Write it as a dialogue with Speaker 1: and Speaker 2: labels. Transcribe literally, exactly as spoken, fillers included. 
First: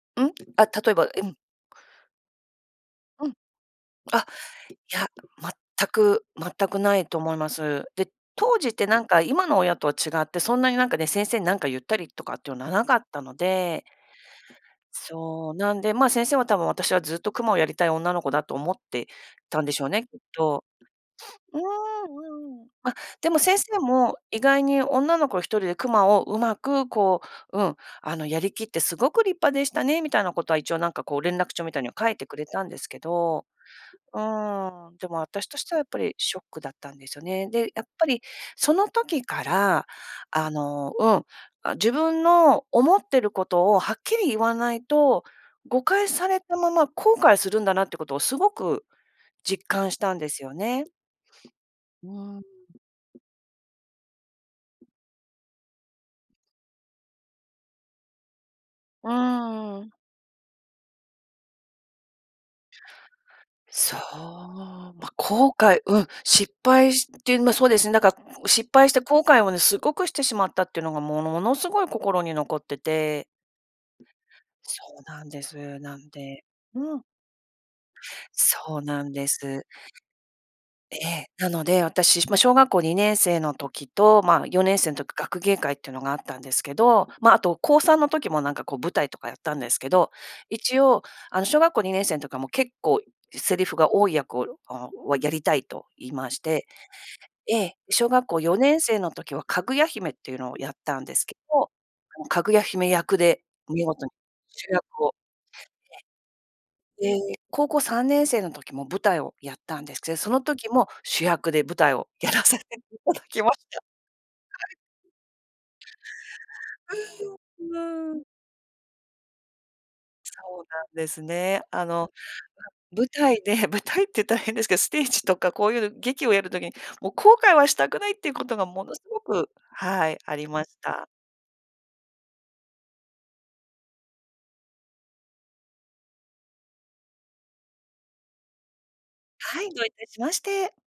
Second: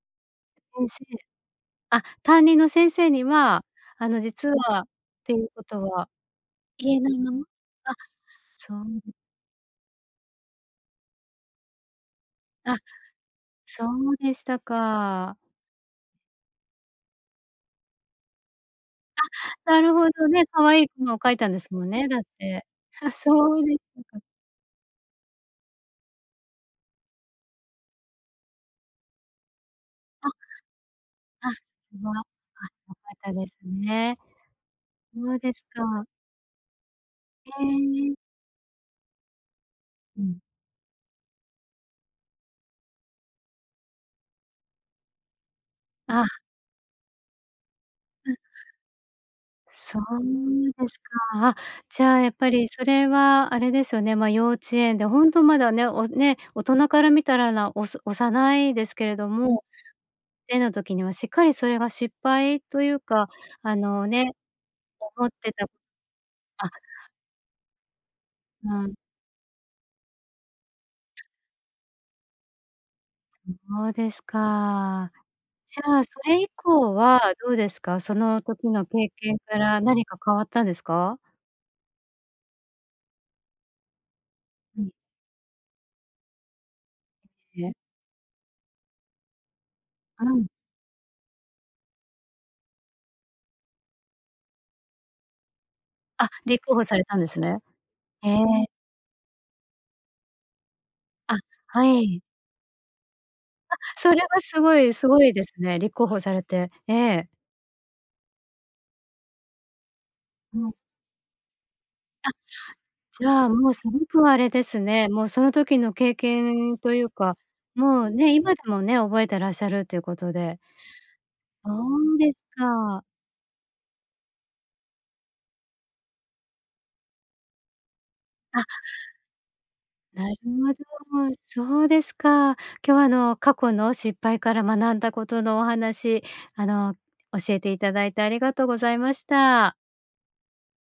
Speaker 1: うん？あ、
Speaker 2: 先
Speaker 1: 例え
Speaker 2: 生
Speaker 1: ば、え、うん。
Speaker 2: あ、担任の先生に
Speaker 1: うん。
Speaker 2: は、あの、
Speaker 1: あ、
Speaker 2: 実
Speaker 1: い
Speaker 2: はっ
Speaker 1: や、
Speaker 2: ていうこと
Speaker 1: 全
Speaker 2: は
Speaker 1: く全く
Speaker 2: 言
Speaker 1: な
Speaker 2: え
Speaker 1: い
Speaker 2: な
Speaker 1: と
Speaker 2: いま
Speaker 1: 思い
Speaker 2: ま？
Speaker 1: ます。
Speaker 2: あ、
Speaker 1: で、当時っ
Speaker 2: そう
Speaker 1: てなん
Speaker 2: で
Speaker 1: か今の親とは違って、そんなになんかね、先生になんか言ったりとかっていうのは
Speaker 2: あ、
Speaker 1: なかったの
Speaker 2: そ
Speaker 1: で、
Speaker 2: うでしたか。
Speaker 1: そう、なんで、まあ、先生は多分私はずっとクマをやりたい女の子だと思ってたん
Speaker 2: あ、
Speaker 1: でし
Speaker 2: な
Speaker 1: ょう
Speaker 2: る
Speaker 1: ね、
Speaker 2: ほ
Speaker 1: きっ
Speaker 2: どね、
Speaker 1: と。
Speaker 2: 可愛いクマを描いたん
Speaker 1: う
Speaker 2: で
Speaker 1: ー
Speaker 2: すもんね、だっ
Speaker 1: ん、う
Speaker 2: て。
Speaker 1: ん。あ、
Speaker 2: は、
Speaker 1: でも先
Speaker 2: そうで
Speaker 1: 生
Speaker 2: し
Speaker 1: も、
Speaker 2: たか。
Speaker 1: 意外に女の子ひとりでクマを上手くこう、うん、あの、やりきってすごく立派でしたねみたい
Speaker 2: あ。
Speaker 1: なことは、一応なんかこう連絡
Speaker 2: あ、ク
Speaker 1: 帳みたいには書
Speaker 2: マ、あ、
Speaker 1: いてくれたんです
Speaker 2: よか
Speaker 1: け
Speaker 2: ったで
Speaker 1: ど。
Speaker 2: すね。
Speaker 1: うーん、でも、あ
Speaker 2: そう
Speaker 1: たし
Speaker 2: で
Speaker 1: と
Speaker 2: す
Speaker 1: してはやっぱ
Speaker 2: か。
Speaker 1: りショックだったんですよね。
Speaker 2: うん
Speaker 1: で、やっぱ
Speaker 2: うん。
Speaker 1: りその時から、
Speaker 2: うん。
Speaker 1: あの、うん、あ、自分の思ってることをはっきり言わないと、誤解され
Speaker 2: あ。
Speaker 1: たまま後悔するんだなってことを
Speaker 2: う。
Speaker 1: すごく実感し
Speaker 2: そ
Speaker 1: たんですよ
Speaker 2: う
Speaker 1: ね。
Speaker 2: ですか。あ、じ
Speaker 1: う
Speaker 2: ゃあ、やっ
Speaker 1: ーん。
Speaker 2: ぱりそれはあれですよね、ま、幼稚園でほんとまだね、おね、大人から見たらなおす幼いですけ
Speaker 1: うー
Speaker 2: れども、
Speaker 1: ん、うんうん。
Speaker 2: 絵の時にはしっかりそれが失敗というか、あ
Speaker 1: そう、
Speaker 2: のね、
Speaker 1: ま、
Speaker 2: 思って
Speaker 1: 後
Speaker 2: た、
Speaker 1: 悔うん、失
Speaker 2: あ
Speaker 1: 敗してま、そうですね、だか、失
Speaker 2: う
Speaker 1: 敗
Speaker 2: ん。
Speaker 1: して後悔をね、すごくしてしまったっていうのがものものすごい心に残ってて
Speaker 2: ん、そうです
Speaker 1: そう
Speaker 2: か。
Speaker 1: なんです。
Speaker 2: じ
Speaker 1: な
Speaker 2: ゃあ
Speaker 1: ん
Speaker 2: それ
Speaker 1: で
Speaker 2: 以降
Speaker 1: うん。
Speaker 2: はどうですか？その時
Speaker 1: そう
Speaker 2: の
Speaker 1: な
Speaker 2: 経
Speaker 1: んで
Speaker 2: 験か
Speaker 1: す。
Speaker 2: ら何か変わったんです
Speaker 1: え
Speaker 2: か？
Speaker 1: え。なので、私、ま、小学校にねんせいの時と、まあ、よねん
Speaker 2: う
Speaker 1: せ
Speaker 2: ん。
Speaker 1: いん時、学芸会っていうのがあったんですけど、ま、あと
Speaker 2: え？
Speaker 1: こうさん時も、なんかこう舞台とかやったんですけど、
Speaker 2: うん。
Speaker 1: 一応、あの、小学校にねんせいんとかも結構セリフが多い役を、ん、あ、わやりたいと言い
Speaker 2: あ、
Speaker 1: まし
Speaker 2: 立
Speaker 1: て
Speaker 2: 候補されたんです
Speaker 1: え
Speaker 2: ね。
Speaker 1: え、小学
Speaker 2: へえ。
Speaker 1: 校よねんせいの時はかぐや姫っていうのをやったんですけ
Speaker 2: あ、
Speaker 1: ど、
Speaker 2: はい。
Speaker 1: かぐや姫役で
Speaker 2: あ、
Speaker 1: 見事に
Speaker 2: それはす
Speaker 1: 主
Speaker 2: ごい、
Speaker 1: 役
Speaker 2: す
Speaker 1: を、
Speaker 2: ごいですね。立候補されて、え
Speaker 1: え。
Speaker 2: え。
Speaker 1: で、高校さんねんせいの時も舞台をやったんです、くせその
Speaker 2: う
Speaker 1: 時
Speaker 2: ん。
Speaker 1: も主役で舞台を
Speaker 2: あ、
Speaker 1: やらさせていただ
Speaker 2: じ
Speaker 1: き
Speaker 2: ゃあ
Speaker 1: まし
Speaker 2: もう
Speaker 1: た。
Speaker 2: す
Speaker 1: は
Speaker 2: ごくあれで
Speaker 1: い。
Speaker 2: すね、もうその時の経験というか、
Speaker 1: うん。
Speaker 2: もう
Speaker 1: まあ。
Speaker 2: ね、今でもね、覚えてらっしゃるということで。
Speaker 1: そうなんですね。
Speaker 2: そ
Speaker 1: あの、
Speaker 2: うです
Speaker 1: ま、
Speaker 2: か。
Speaker 1: 舞台で舞台って大変ですけど、ステージとかこういう劇をやる時に、もう後悔はしたくないっていうこと
Speaker 2: あ。
Speaker 1: がものすごく、はい、
Speaker 2: なる
Speaker 1: ありま
Speaker 2: ほ
Speaker 1: し
Speaker 2: ど、
Speaker 1: た。
Speaker 2: そうですか。今日は、あの、過去の失敗から学んだことのお話、あの、教えていただいてありがとうございまし
Speaker 1: はい、
Speaker 2: た。
Speaker 1: どういたしまして。